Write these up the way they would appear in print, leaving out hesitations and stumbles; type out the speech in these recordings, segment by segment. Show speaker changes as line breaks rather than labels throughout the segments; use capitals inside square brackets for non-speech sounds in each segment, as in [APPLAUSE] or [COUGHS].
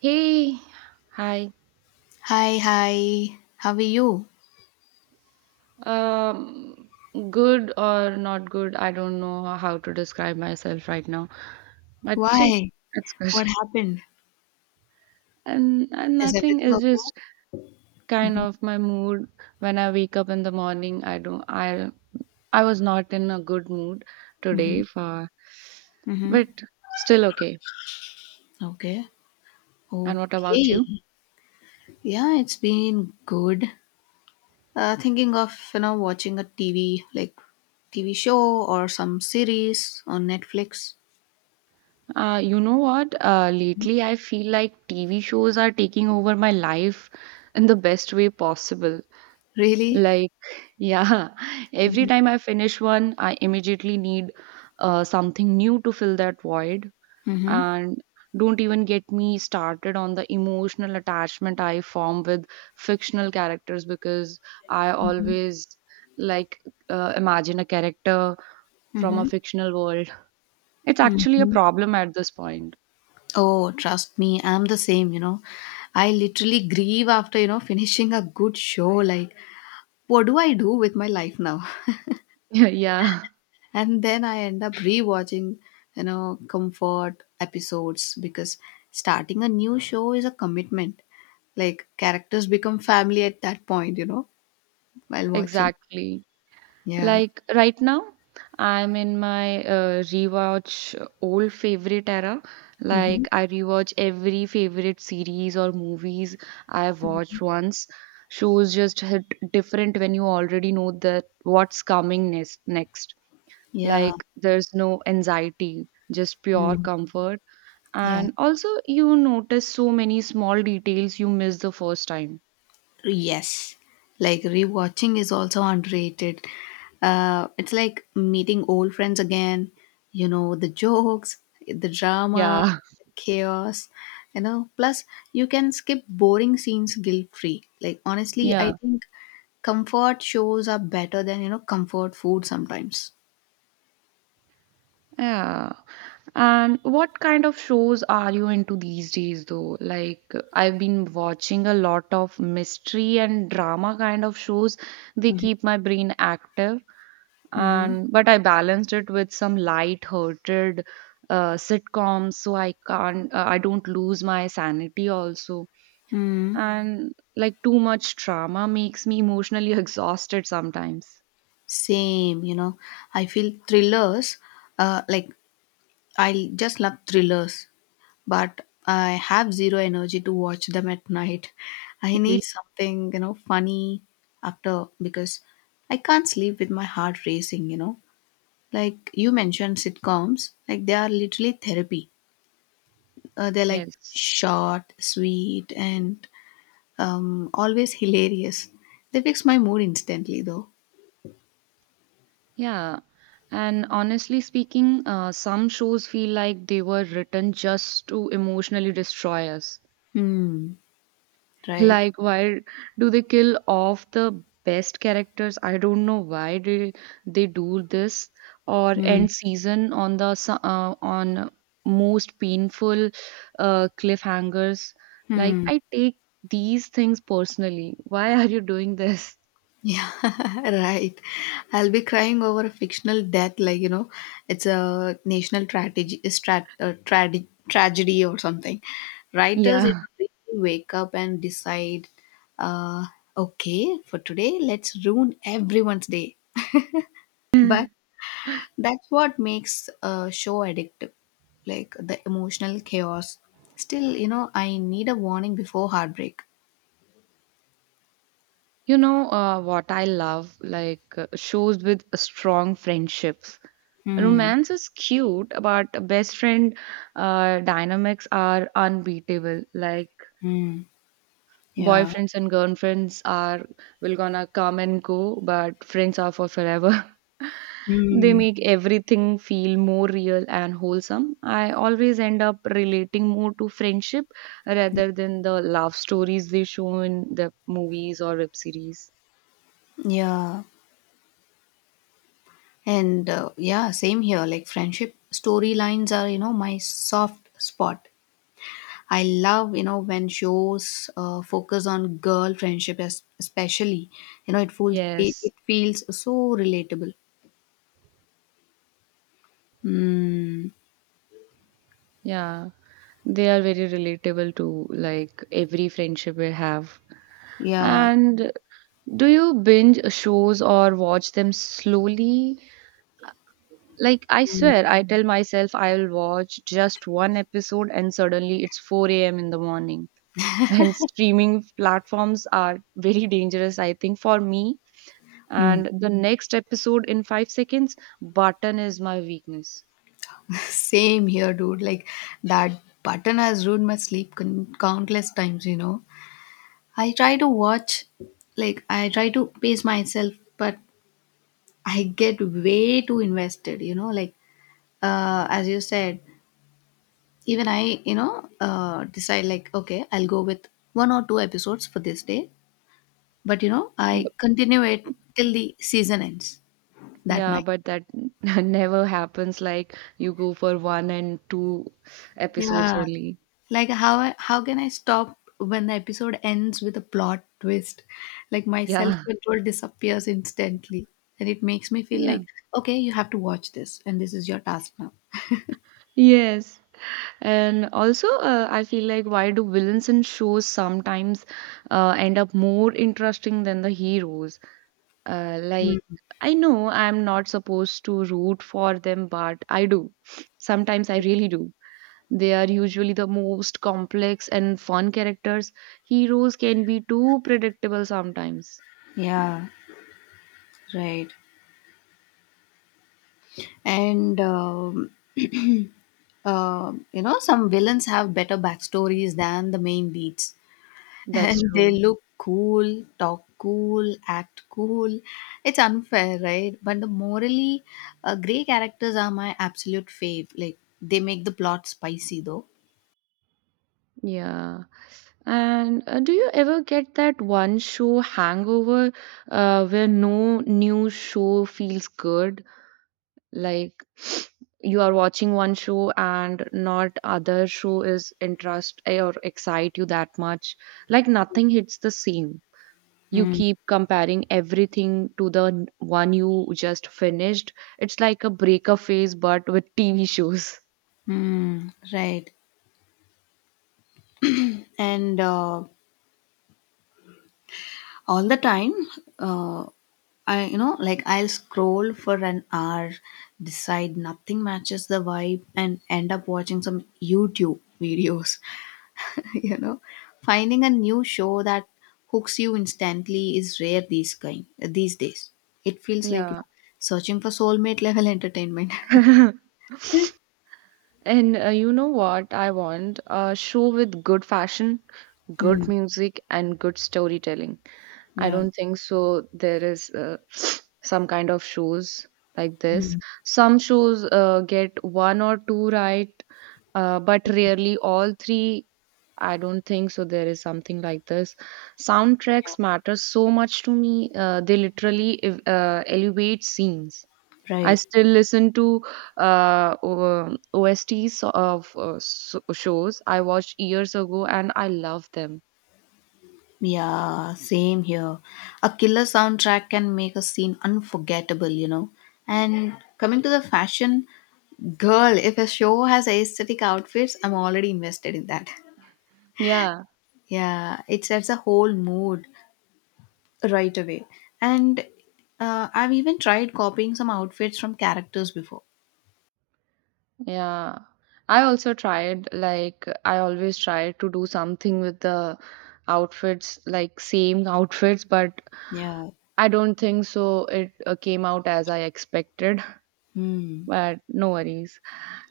Hey, hi.
Hi, hi. How are you?
Um, Good or not good? I don't know how to describe myself right now, but see,
Why?
it's good.
What
[LAUGHS]
happened?
And
Is
nothing
everything
is
okay?
just kind
Mm-hmm.
of my mood. When I wake up in the morning, I don't. I was not in a good mood
Mm-hmm.
today for,
Mm-hmm.
but still okay.
Okay.
And what about
Okay.
you?
Yeah, it's been good. Thinking of, watching a TV, like TV show or some series on Netflix.
You know what? Lately I feel like TV shows are taking over my life in the best way possible.
Really?
Like, yeah, [LAUGHS] every
Mm-hmm.
time I finish one, I immediately need something new to fill that void.
Mm-hmm.
And don't even get me started on the emotional attachment I form with fictional characters because I always like imagine a character from a
Mm-hmm.
fictional world. It's actually a
Mm-hmm.
problem at this point.
Oh, trust me, I'm the same. I literally grieve after, [LAUGHS] finishing a good show. Like, what do I do with my life now?
[LAUGHS] Yeah,
And then I end up rewatching, comfort episodes, because starting a new show is a commitment. Like characters become family at that point while watching.
exactly.
Yeah.
Like right now, I'm in my rewatch old favorite era.
Hmm.
Like I rewatch every favorite series or movies I've watched once. Shows just hit different when you already know that what's coming next,
Yeah.
like there's no anxiety, just pure
Mm.
comfort.
Yeah.
And also, you notice so many small details you miss the first time.
Yes, like rewatching is also underrated. It's like meeting old friends again, the jokes, the drama,
Yeah,
chaos, Plus, you can skip boring scenes guilt free. Like,
[LAUGHS]
honestly, I
yeah.
think comfort shows are better than, comfort food sometimes.
Yeah. And what kind of shows are you into these days though? Like I've been watching a lot of mystery and drama kind of shows. They keep my brain active
Mm-hmm.
and but I balanced it with some light-hearted sitcoms so I can't I don't lose my sanity also.
Mm,
And like too much drama makes me emotionally [LAUGHS] exhausted sometimes.
same. I feel thrillers, uh, like I just love thrillers. But I have zero energy to watch them at night. I need
[LAUGHS]
something, funny after, because I can't sleep with my heart racing. Like you mentioned sitcoms, like they are literally therapy. They're like
Yes.
short, sweet, and always hilarious. They fix my mood instantly, though.
Yeah, and honestly speaking, some shows feel like they were written just to emotionally destroy us.
Hmm, right.
Like, why do they kill off the best characters? I don't know why they do this or
Hmm,
end season on the on most painful cliffhangers. Like,
hmm.
I take these things personally. Why are you doing this?
Yeah, [LAUGHS] right. I'll be crying over a fictional death, like it's a national tragedy, tragedy or something. Writers,
Yeah.
really wake up and decide, uh, okay, for today, let's ruin everyone's day. But
[LAUGHS]
that's what makes a show addictive, like the emotional chaos. Still, I need a warning before heartbreak.
You know what I love? Like shows with strong friendships.
Hmm.
Romance is cute, but best friend dynamics are unbeatable. Like
Hmm. Yeah.
boyfriends and girlfriends are will gonna come and go, but friends are for forever. [LAUGHS] They
Hmm.
make everything feel more real and wholesome. I always end up relating more to friendship rather than the love stories they show in the movies or web series.
Yeah. And yeah, same here. Like friendship storylines are, my soft spot. I love, when shows focus on girl friendship, especially.
Yes.
It feels so relatable. Mm,
Yeah, they are very relatable to like every friendship we have.
yeah.
And do you binge shows or watch them slowly? Like, I swear,
Mm,
I tell myself I'll watch just one episode and suddenly it's 4 a.m. in the morning. [LAUGHS] And streaming platforms are very dangerous, I think, for me.
mm.
And the next episode in 5 seconds, button is my weakness.
[LAUGHS] Same here, dude. Like that button has ruined my sleep countless times, you know. I try to watch, I try to pace myself, but I get way too invested, Like, as you said, even I decide like okay, I'll go with one or two episodes for this day, but I continue it till the season ends that
Yeah,
night.
but that [LAUGHS] never happens. Like you go for one and two episodes
Yeah,
only.
like how can I stop when the episode ends with a plot twist? Like my self
Yeah,
control disappears instantly, and it makes me
[LAUGHS]
feel
yeah,
like, okay, you have to watch this and this is your task now.
yes. And also, I feel like why do villains in shows sometimes end up more interesting than the heroes? Like I know I'm not supposed to root for them, but I do. Sometimes I really do. They are usually the most complex and fun characters. Heroes can be too predictable sometimes.
Yeah, right. And [CLEARS THROAT] you know, some villains have better backstories than the main leads, [LAUGHS]
That's
and they
true.
look cool, talk cool, act cool. It's unfair, right? But the morally gray characters are my absolute fave, like they make the plot spicy, though.
Yeah. And do you ever get that one show hangover where no new show feels good? Like [SNIFFS] you are watching one show and not other show is interest or excite you that much. Like nothing hits the same. You keep comparing everything to the one you just finished. It's like a breakup phase, but with TV shows.
Mm-hmm. Right. And all the time. Uh, I you know like I'll scroll for an hour, decide nothing matches the vibe, and end up watching some YouTube videos, [LAUGHS] you know finding a new show that hooks you instantly is rare these days. It feels like,
Yeah.
searching for soulmate level entertainment.
[LAUGHS]
[LAUGHS]
And you know what I want? A show with good fashion, good
Hmm.
music, and good storytelling. I
Yeah.
don't think so. There is [SNIFFS] some kind of shows like this.
Hmm.
Some shows get one or two right, but rarely all three. I don't think so. There is something like this. Soundtracks matter so much to me. They literally elevate scenes.
Yeah,
I
right.
still listen to OSTs of shows I watched years ago and I love them.
Yeah, same here. A killer soundtrack can make a scene unforgettable, And coming to the fashion, girl, if a show has aesthetic outfits, I'm already invested in that.
Yeah,
Yeah, it sets a whole mood right away. And I've even tried copying some outfits from characters before.
yeah. I also tried, like, I always try to do something with the outfits, like, same [LAUGHS] outfits, but
Yeah.
I don't think so. It came out as I expected,
Hmm.
[LAUGHS] but no worries.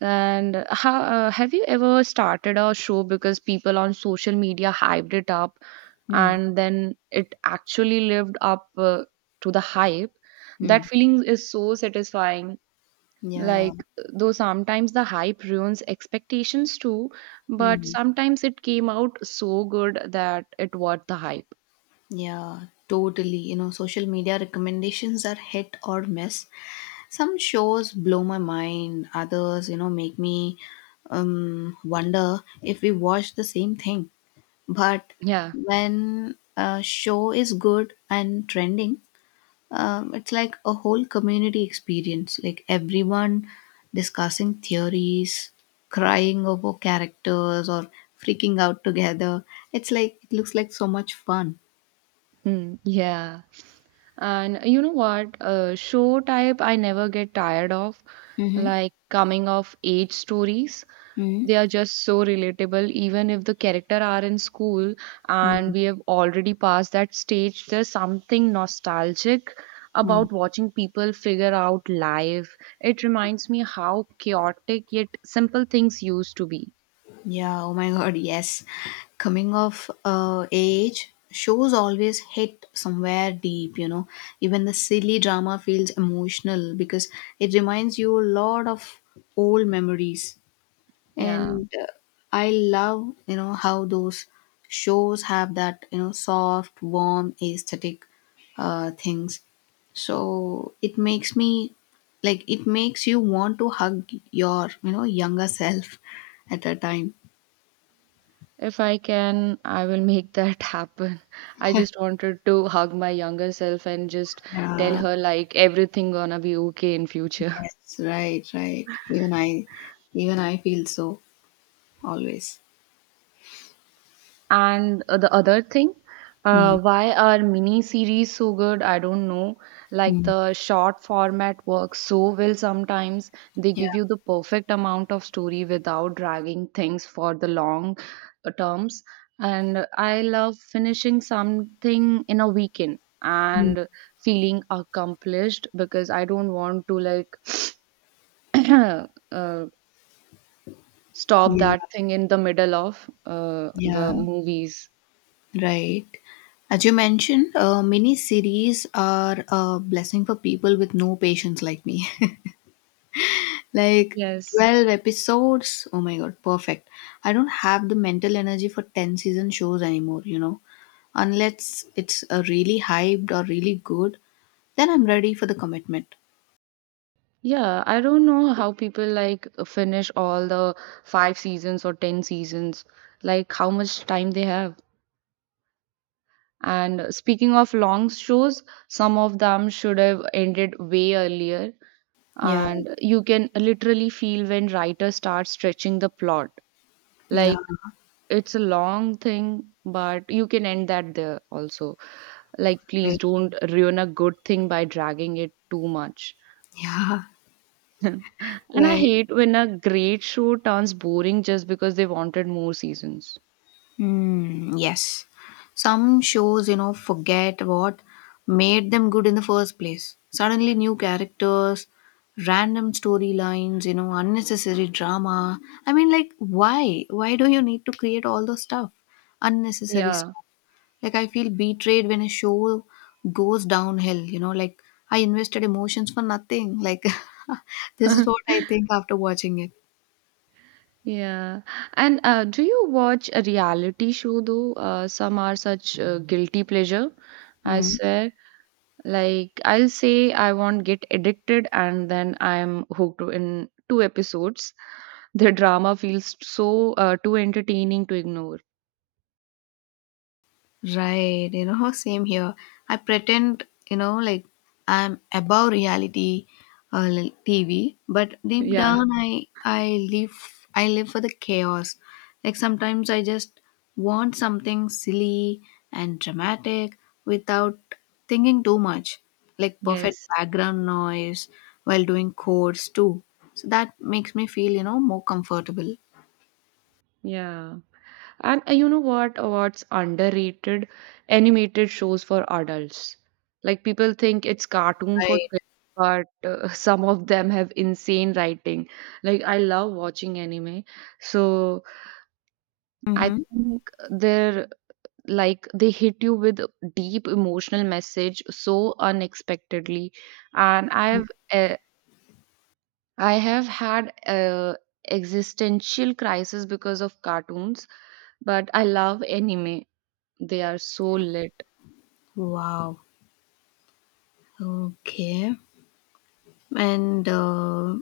And how have you ever started a show because people on social media hyped it up
Hmm.
and then it actually lived up to the hype?
Hmm.
That feeling is so satisfying,
Yeah.
like though sometimes the hype ruins expectations too, but
Hmm.
sometimes it came out so good that it worth the hype.
Yeah. Totally. You know, social media recommendations are hit or miss. Some shows blow my mind, others make me wonder if we watch the same thing. But
Yeah.
when a show is good and trending, it's like a whole community experience, like everyone discussing theories, crying over characters, or freaking out together. It looks like so much fun.
Hmm, yeah. And you know what show type I never get tired of?
Mm-hmm.
Like coming of age stories. They are just so relatable, even if the character are in school
Mm-hmm.
and we have already passed that stage. There's something nostalgic about watching people figure out life. It reminds me how chaotic yet simple things used to be.
Yeah, oh my god, yes. Coming of age shows always hit somewhere deep, Even the silly drama feels emotional because it reminds you a lot of old memories.
Yeah.
And I love, how those shows have that, soft, warm, aesthetic things. So it makes me it makes you want to hug your, younger self at a time.
If I can, I will make that [LAUGHS] happen. I just wanted to hug my younger self and just tell
Yeah,
her like everything gonna be okay in future.
yes, right, right. Even I feel so, always.
And the other thing,
Mm,
why are mini series so good? I don't know. Like
mm,
the short format works so well sometimes. They
yeah,
give you the perfect amount of story without dragging things for the long terms. And I love finishing something in a weekend
mm,
and feeling accomplished because I don't want to like [COUGHS] [CLEARS THROAT] uh, stop
yeah,
that thing in the middle of the
yeah,
movies.
right. As you mentioned, mini series are a blessing for people with no patience like me. [LAUGHS] Like
Yes.
12 episodes, oh my god, perfect. I don't have the mental energy for 10 season shows anymore, Unless it's a really hyped or really good, then I'm ready for the commitment.
Yeah, I don't know how people like finish all the five seasons or 10 seasons, like how much time they have. And speaking of long shows, some of them should have ended way earlier.
Yeah,
And you can literally feel when writers start stretching the plot.
yeah,
Like it's a long thing, but you can end that there also. Like, please
right.
don't ruin a good thing by dragging it too much.
[LAUGHS] Yeah.
[LAUGHS] And I
Right.
hate when a great show turns boring just because they wanted more seasons.
Hmm. Yes. Some shows, forget what made them good in the first place. Suddenly, new characters, random storylines, unnecessary drama. I mean, like, why? Why do you need to create all those stuff? Unnecessary
Yeah.
stuff. Like, I feel betrayed when a show goes downhill, I invested emotions for nothing. Like, [LAUGHS] this is what I
[LAUGHS]
think after watching it.
Yeah. And do you watch a reality show though? Some are such guilty pleasure, I
Hmm.
swear. Like I'll say I won't get addicted and then I'm hooked in two episodes. The drama feels so too entertaining to ignore.
Right, same here. I pretend, I'm above reality, TV, but
[LAUGHS]
deep
Yeah.
down, I live. I live for the chaos. Like sometimes I just want something silly and dramatic without thinking too much, like perfect
Yes.
background noise while doing chords too. So that makes me feel, more comfortable.
Yeah. And you know what? What's underrated animated shows for adults. Like people think it's cartoon for
Right.
kids, but [LAUGHS] some of them have insane writing. Like I love watching anime, so I
Mm-hmm.
think they're like they hit you with a deep emotional message so unexpectedly. And I have had existential crisis because of cartoons, but I love anime. They are so lit.
Wow. Okay. And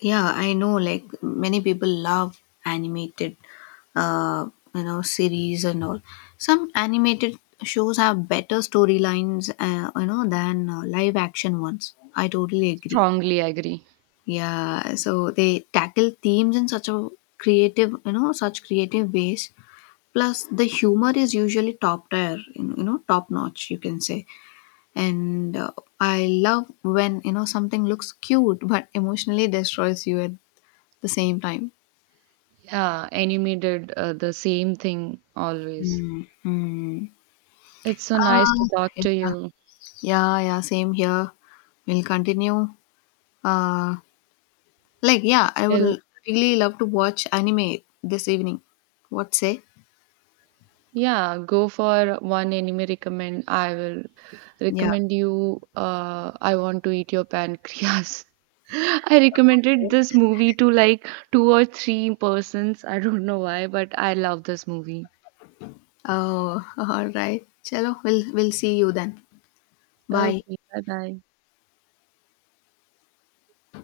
yeah, I know like many people love animated, uh, series and all. Some animated shows have better storylines, than live action ones. I totally agree.
Strongly agree.
Yeah, so they tackle themes in such a creative, such creative ways. Plus, the humor is usually top tier, top notch, you can say. And I love when something looks cute but emotionally destroys you at the same time.
Yeah, anime did the same thing always.
Mm, mm.
It's so nice
uh,
to talk to
yeah,
you.
yeah, yeah, same here. We'll continue, uh like, yeah,
Till
really love to watch anime this evening. What say?
yeah, go for one anime recommend. I will
Yeah.
recommend you. I want to eat your pancreas. [LAUGHS] I recommended this movie to like two or three persons. I don't know why, but I love this movie.
Oh, [LAUGHS] all right, chalo, we'll see you then. Bye.
Okay, bye bye.